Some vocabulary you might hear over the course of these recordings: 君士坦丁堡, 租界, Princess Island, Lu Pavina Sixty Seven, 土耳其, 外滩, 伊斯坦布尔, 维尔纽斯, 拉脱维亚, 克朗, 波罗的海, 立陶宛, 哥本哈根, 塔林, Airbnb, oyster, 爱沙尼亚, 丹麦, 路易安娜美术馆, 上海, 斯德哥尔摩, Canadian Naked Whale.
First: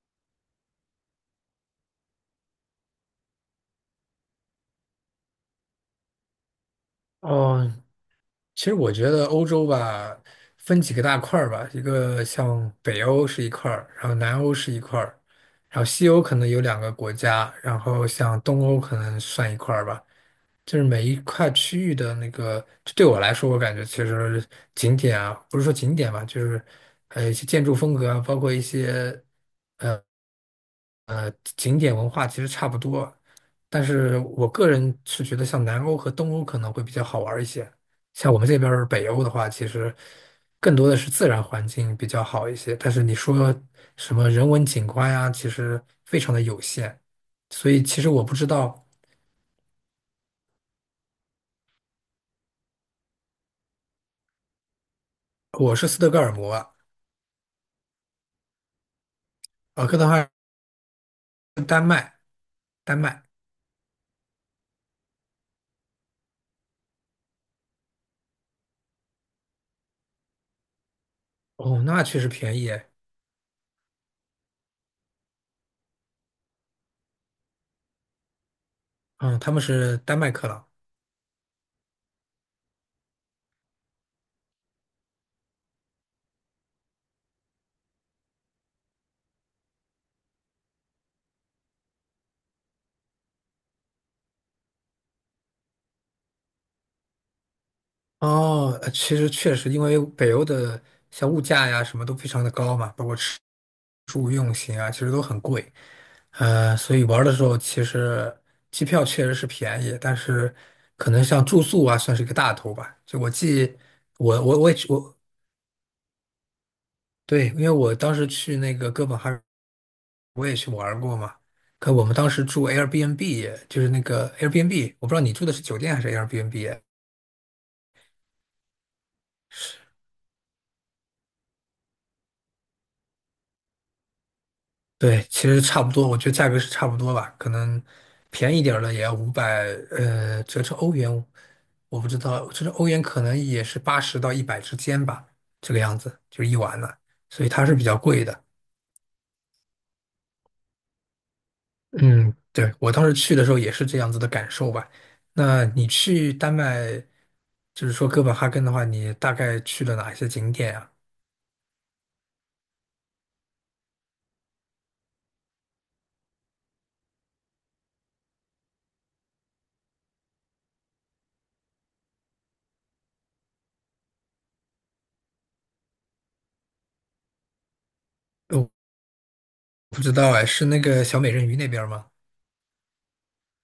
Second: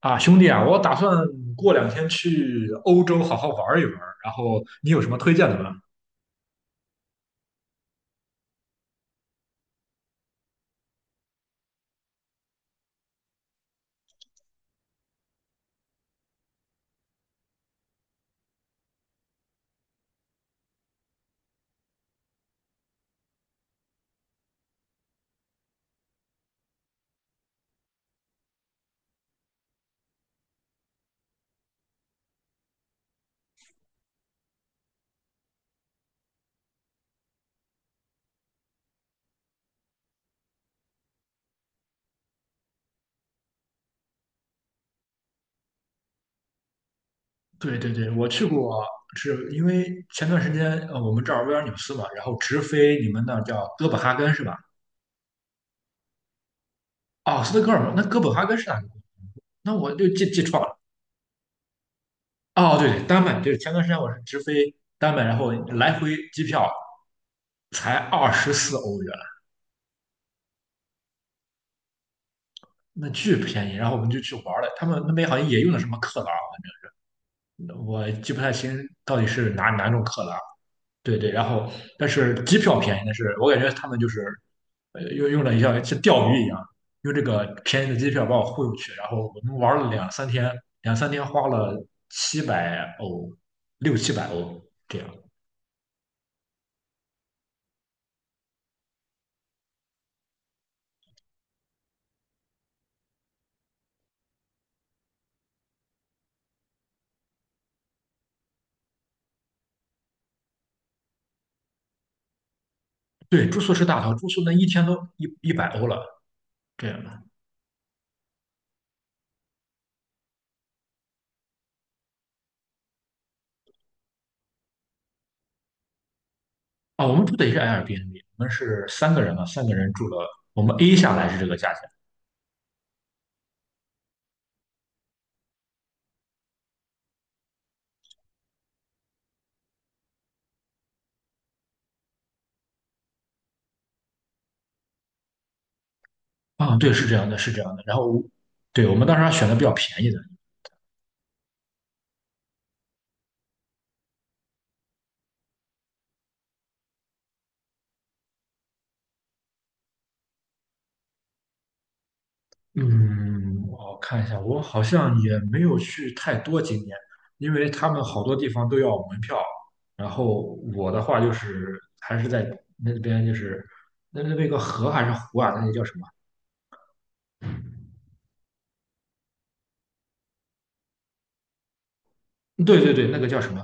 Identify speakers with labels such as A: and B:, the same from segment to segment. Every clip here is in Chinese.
A: 啊，兄弟啊，我打算过两天去欧洲好好玩一玩，然后你有什么推荐的吗？
B: 哦，其实我觉得欧洲吧，分几个大块儿吧，一个像北欧是一块儿，然后南欧是一块儿，然后西欧可能有两个国家，然后像东欧可能算一块儿吧。就是每一块区域的那个，就对我来说，我感觉其实景点啊，不是说景点吧，就是还有一些建筑风格啊，包括一些。呃景点文化其实差不多，但是我个人是觉得像南欧和东欧可能会比较好玩儿一些。像我们这边儿北欧的话，其实更多的是自然环境比较好一些，但是你说什么人文景观呀，其实非常的有限。所
A: 对
B: 以
A: 对
B: 其
A: 对，
B: 实我
A: 我
B: 不
A: 去
B: 知
A: 过，
B: 道，
A: 是因为前段时间我们这儿维尔纽斯嘛，然后直飞你们那儿叫哥本哈根是吧？
B: 我是斯德哥尔摩啊，
A: 哦，斯德哥尔摩，那哥本哈根是哪个国家？那
B: 哥
A: 我
B: 本
A: 就
B: 哈
A: 记错了。
B: 根丹麦。
A: 哦，对
B: 丹
A: 对丹
B: 麦。
A: 麦，对，前段时间我是直飞丹麦，然后来回机票才24欧元，
B: 哦，那确实便宜耶。
A: 那巨便宜。然后我们就去玩了，他们那边好像也用的什么克朗，我记不太清到底
B: 嗯，
A: 是
B: 他们
A: 哪
B: 是
A: 种
B: 丹
A: 克
B: 麦
A: 朗。
B: 克朗。
A: 对对，然后但是机票便宜，但是我感觉他们就是用了一下像钓鱼一样，用这个便宜的机票把我忽悠去，然后我们玩了两三天，两三天花了七百欧，六七百欧这样。
B: 哦，其实确实，因为北欧的像物价呀什么都非常的高嘛，包括吃住用行啊，其实都很贵。所以玩儿的时候其实机票确实是便宜，但是可能像住宿啊算是一个大头吧。就我
A: 对，住宿
B: 记，
A: 是大头，住
B: 我
A: 宿那
B: 我
A: 一
B: 我也
A: 天
B: 去
A: 都
B: 我
A: 一百欧了这样的。
B: 对，因为我当时去那个哥本哈根，我也去玩儿过嘛。可我们当时住 Airbnb，就是那个 Airbnb，我不知道你住的是酒店还是 Airbnb。
A: 啊，我们住的也是 Airbnb,我们是三个人嘛，三个人住了，我们 A 下来是这个价钱。
B: 对，其实差不多，我觉得价格是差不多吧，可能便宜点儿的也要500，折成欧元，我不知道，折成欧元可能也是80到100之间吧，这个样子，就是一
A: 啊，
B: 晚
A: 对，
B: 了，
A: 是这样的，
B: 所以
A: 是这
B: 它
A: 样
B: 是
A: 的。
B: 比
A: 然
B: 较
A: 后，
B: 贵的。
A: 对，我们当时还选的比较便宜的。
B: 嗯，对，我当时去的时候也是这样子的感受吧。那你去丹麦，就是说哥本哈根的话，你大概去了哪一些景点啊？
A: 嗯，我看一下，我好像也没有去太多景点，因为他们好多地方都要门票。然后我的话就是还是在那边，就是那边有个河还是湖啊？那个叫什么？
B: 我不知道哎，是那个小美人鱼那边儿吗？
A: 对对对，那个叫什么？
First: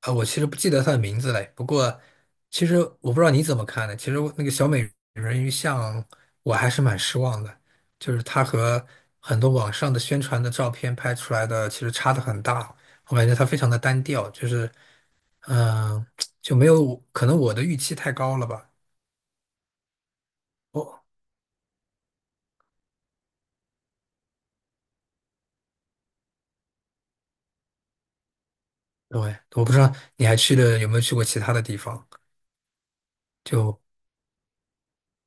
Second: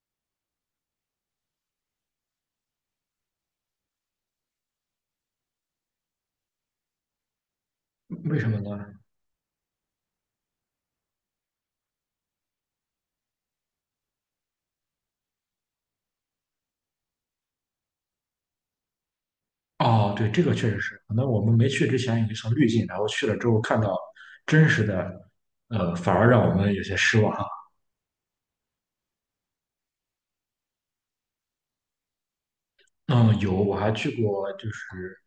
B: 啊，我其实不记得它的名字嘞。不过，其实我不知道你怎么看的。其实我那个小美人鱼像，我还是蛮失望的，就是
A: 为
B: 它
A: 什么
B: 和
A: 呢？
B: 很多网上的宣传的照片拍出来的其实差的很大。我感觉它非常的单调，就是，嗯、就没有，可能我的预期太高了吧。
A: 哦，对，这个确实
B: 哦，
A: 是，可能我们没去之前有一层滤镜，然后去了之后看到真实的，反而让我们有些失望。
B: 对，我不知道你还去了有没有去过其他的地方，
A: 嗯，有，我
B: 就
A: 还去过，就是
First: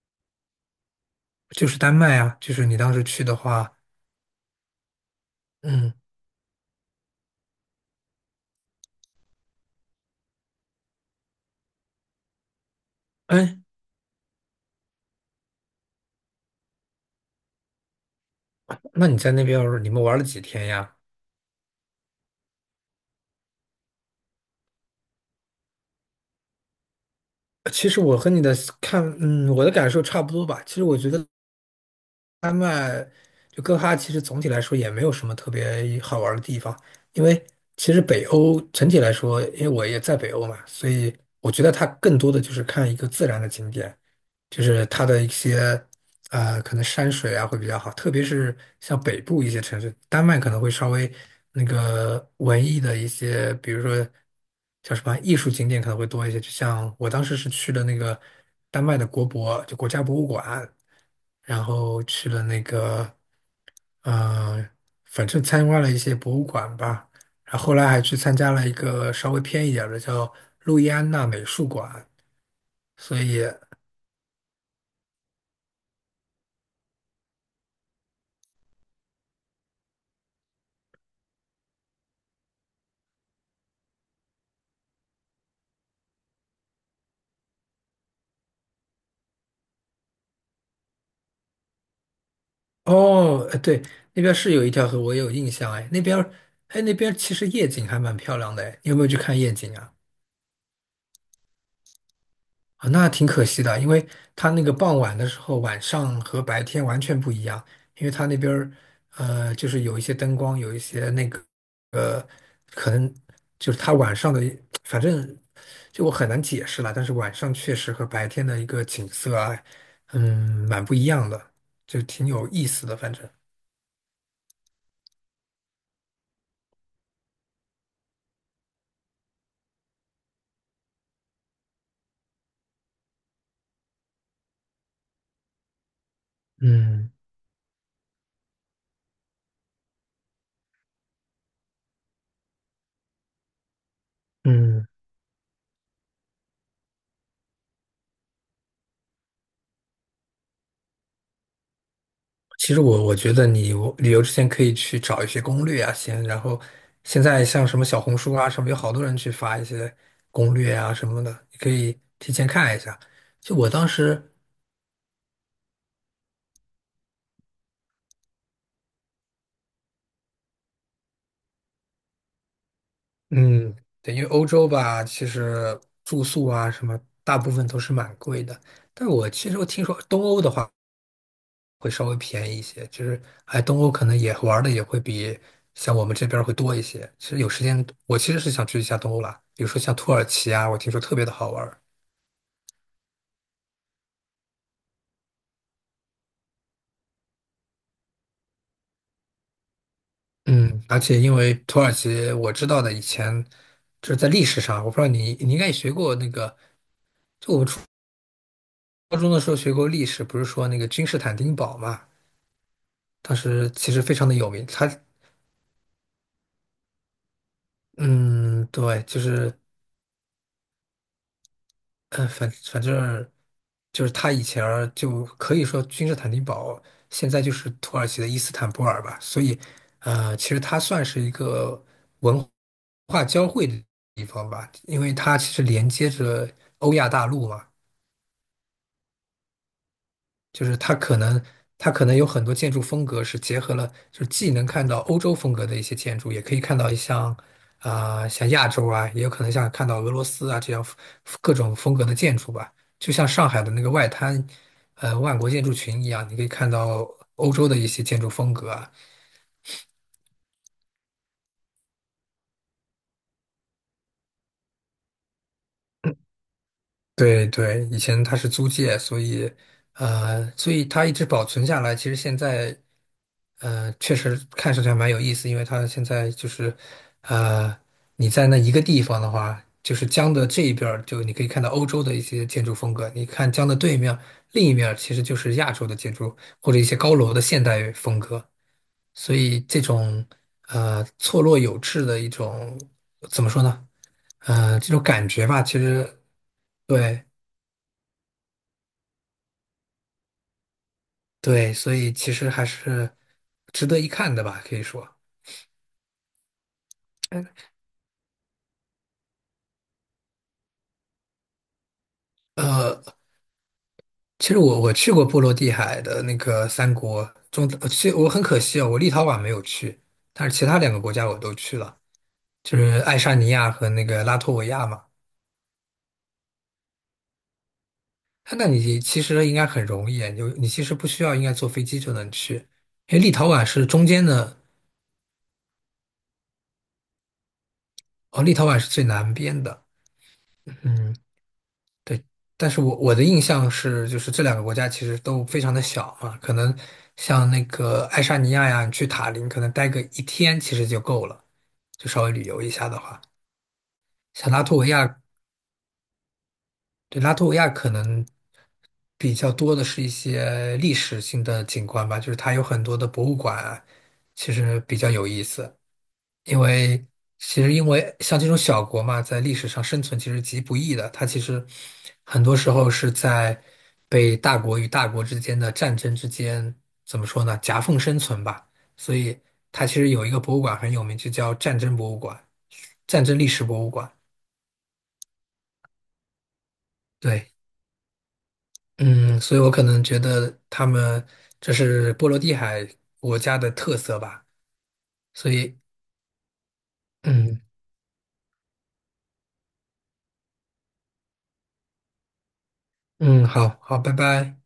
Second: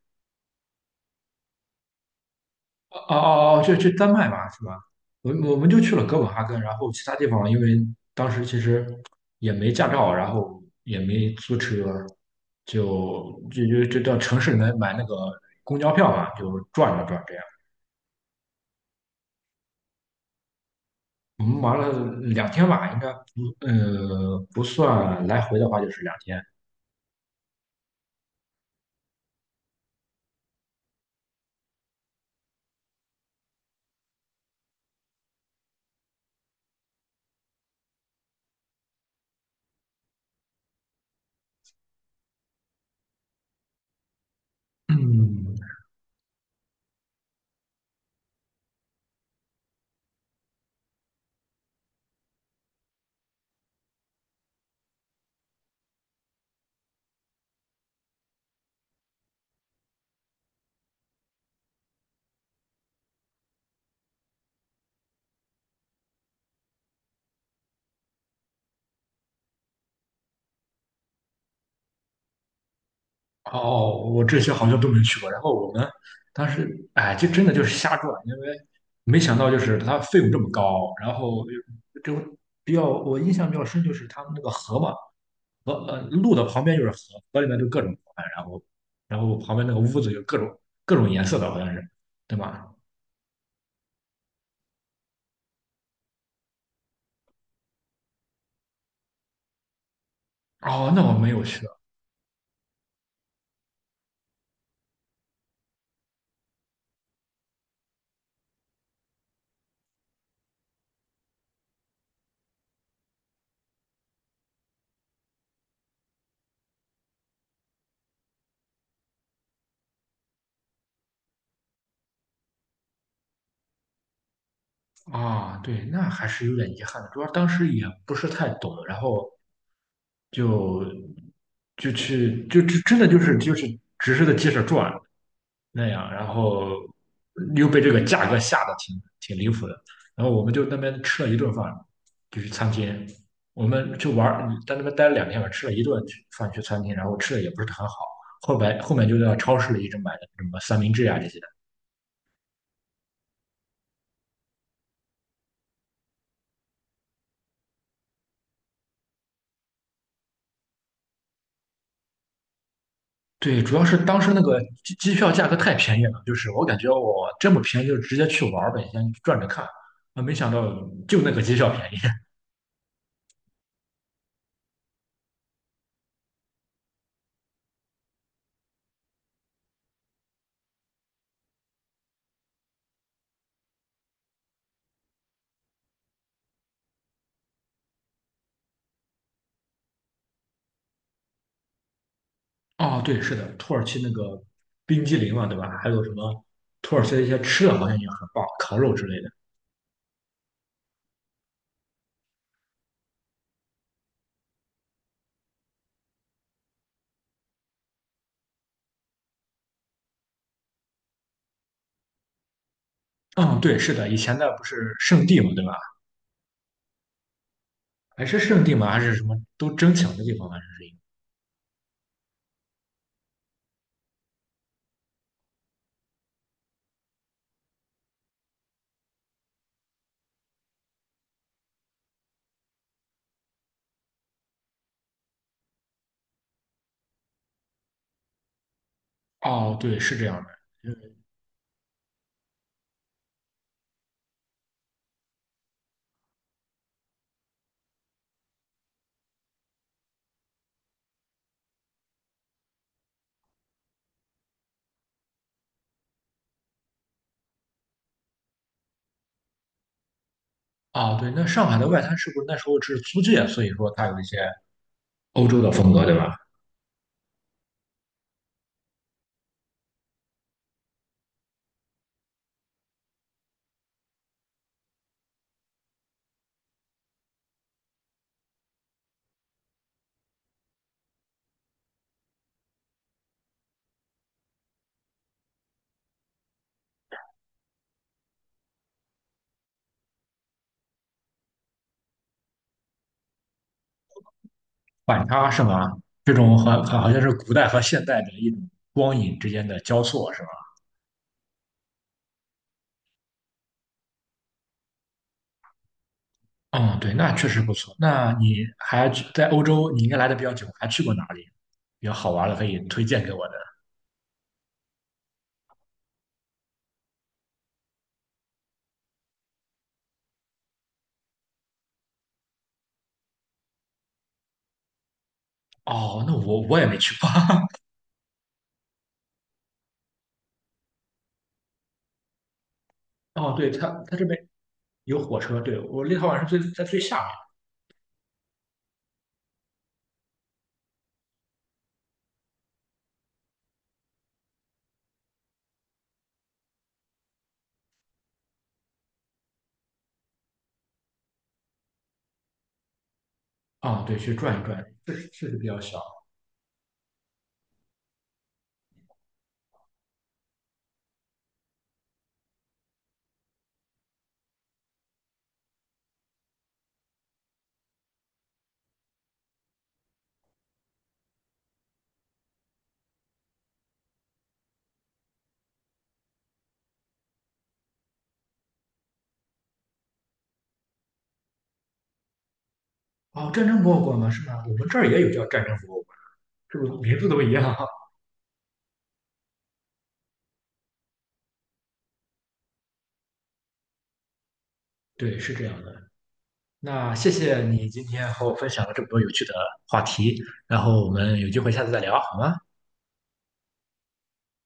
B: 就是丹麦啊，就是你当
A: 哦
B: 时去的
A: 哦哦，
B: 话，
A: 就去丹麦嘛，是吧？我们就
B: 嗯，
A: 去了哥本哈根，然后其他地方因为当时其实也没驾照，然后也没租车，就
B: 哎，
A: 就就就到城市里面买那个公交票嘛，就转了转这样。
B: 那你在那边儿你们玩了几天呀？
A: 我们玩了两天吧，应该不算来回的话就是两天。
B: 其实我和你的我的感受差不多吧。其实我觉得，丹麦就哥哈，其实总体来说也没有什么特别好玩儿的地方，因为其实北欧整体来说，因为我也在北欧嘛，所以我觉得它更多的就是看一个自然的景点，就是它的一
A: 嗯，
B: 些可能山水啊会比较好，特别是像北部一些城市，丹麦可能会稍微那个文艺的一些，比如说叫什么艺术景点可能会多一些，就像我当时是去了那个丹麦的国博，就国家博物馆。然后去了那个，呃，反正参观了一些博物馆吧，然后后来还去参加了一个稍微偏一点儿的叫路易安娜美术馆，所以
A: 哦，我这些好像都没去过。然后我们当时，哎，就真的就是瞎转，因为没想到就是它费用这么高。然后就就比较我印象比较深就是他们那个河嘛，路的旁边就是河，河里面就各种河，然后旁边那个屋子有各种颜色的，好像是，对吧？
B: 哦，对，那边是有一条河，我也有印象，哎，那边儿，哎，那边其实夜景还蛮漂亮的，哎，你有没有去看夜景啊？
A: 哦，那我没有去。
B: 啊，那挺可惜的，因为它那个傍晚的时候，晚上和白天完全不一样，因为它那边儿，就是有一些灯光，有一些那个。可能就是他晚上的，反正就我很难解释了。但是晚上确实和白天的一个景色啊，蛮不一样的，就挺有意思的。反正，
A: 啊，对，那还是有点遗憾的，主要当时也不是太懂，然后就去真的就是只是在街上转。那样，然后
B: 嗯
A: 又被这个价格吓得挺离谱的。然后我们就那边吃了一顿饭，就是餐厅，我们就玩儿，在那
B: 嗯，
A: 边待了两天吧，吃了一顿饭去餐厅，然后吃的也不是很好。后来后面就在超市里一直买的什么三明治啊这些。
B: 其实我觉得你我旅游之前可以去找一些攻略啊，先，然后现在像什么小红书啊什么，有好多人去发一些攻略啊什么的，你可以提前看一下。就
A: 对，
B: 我
A: 主要
B: 当
A: 是当时
B: 时。
A: 那个机票价格太便宜了，就是我感觉我这么便宜就直接去玩儿呗，先转着看。啊，没想到就那个机票便宜。
B: 嗯，对，因为欧洲吧，其实住宿啊什么，大部分都是蛮贵的。但我其实我听说东欧的话会稍微便宜一些，就是哎，东欧可能也玩的也会比像我们这边儿会多一些。其实有时间，我其实是想去一下东欧啦，比如说像土耳其啊，我听说特别的好玩儿
A: 哦，对，是的，土耳其那个冰激凌嘛，对吧？还有什么土耳其的一些吃的，好像也很棒，烤肉之类的。
B: 嗯，而且因为土耳其，我知道的以前就是在历史上，我不知道你应该也学过那个高中的时候学过历史，不是说那个君士坦丁堡嘛？当
A: 嗯，
B: 时
A: 对，
B: 其
A: 是
B: 实
A: 的，
B: 非
A: 以
B: 常的
A: 前那
B: 有
A: 不
B: 名，
A: 是圣地嘛，对吧？还是圣地嘛，还
B: 对，
A: 是
B: 就
A: 什么
B: 是，
A: 都争抢的地方吗？还是一
B: 反正就是他以前儿就可以说君士坦丁堡，现在就是土耳其的伊斯坦布尔吧，所以，其实它算是一个文化交汇的地方吧，因为它其实连接着欧亚大陆嘛，
A: 个。哦，对，是这样的。
B: 就是它
A: 嗯，
B: 可能它可能有很多建筑风格是结合了，就是既能看到欧洲风格的一些建筑，也可以看到像亚洲啊，也有可能像看到俄罗斯啊这样各种风格的建筑吧。就像上海的那个外滩，万国建筑群一样，你可以看到欧洲的一些建筑风格啊，
A: 哦，对，那上海的外滩是不是那时候是租界？所以说它有一些欧洲的风格，对吧？
B: 对对，以前它是租界，所以它一直保存下来。其实现在确实看上去还蛮有意思，因为它现在就是呃，你在那一个地方的话，就是江的这一边儿就你可以看到欧洲的一些建筑风格；你看江的对面，另一面儿其实就是亚洲的建筑或者一些高楼的现代风格。所以这种错落有致的一种怎么说呢？这种
A: 反
B: 感觉
A: 差
B: 吧，
A: 是
B: 其
A: 吗？
B: 实
A: 这种好像
B: 对。
A: 是古代和现代的一种光影之间的交错，是吧？
B: 对，所以其实还是值得一看的吧，可以说。
A: 嗯，对，那确实不错。那你还去在欧洲，你应该来的比较久，还去过哪里比较好玩的可以推
B: 呃，
A: 荐给我的？
B: 其实我去过波罗的海的那个三国中，其实我很可惜哦，我立陶宛没有去，但是其他两个国家我都去了，就是爱沙尼亚和那个拉脱维亚嘛。
A: 哦，那我也没去过。
B: 哎那你其实应该很容易啊，你其实不需要应该坐飞机就能去，因为立 陶
A: 哦，
B: 宛
A: 对，
B: 是
A: 它
B: 中
A: 它这
B: 间
A: 边
B: 的，
A: 有火车，对，我立陶宛是在最下面。
B: 哦，立陶宛是最南边的。嗯。对，但是我的印象是，就是这两个国家其实都非常的小嘛，可能像那个爱沙尼亚呀，你去塔林可能待个一天其实就够了，就稍微旅游一下的话，
A: 啊、对，去
B: 像
A: 转一
B: 拉脱
A: 转，
B: 维
A: 确
B: 亚，
A: 实确实比较小。
B: 对，拉脱维亚可能比较多的是一些历史性的景观吧，就是它有很多的博物馆啊其实比较有意思。因为因为像这种小国嘛，在历史上生存其实极不易的，它其实很多时候是在被大国与大国之间的战争之间，怎么说呢，夹缝生存吧。所以它其实有一个博物馆很有名，就叫战争博物馆、战争历
A: 哦，
B: 史
A: 战
B: 博
A: 争
B: 物
A: 博物
B: 馆。
A: 馆吗？是吗？我们这儿也有叫战争博物馆，是不是名字都一
B: 对，
A: 样？
B: 嗯，所以我可能觉得他们这是波罗的海国家的特色吧。
A: 对，
B: 所
A: 是这
B: 以，
A: 样的。那谢谢
B: 嗯
A: 你今天和我分享了这么多有趣的话题，然后我们有机会下次再聊，好吗？
B: 嗯，好好，拜拜。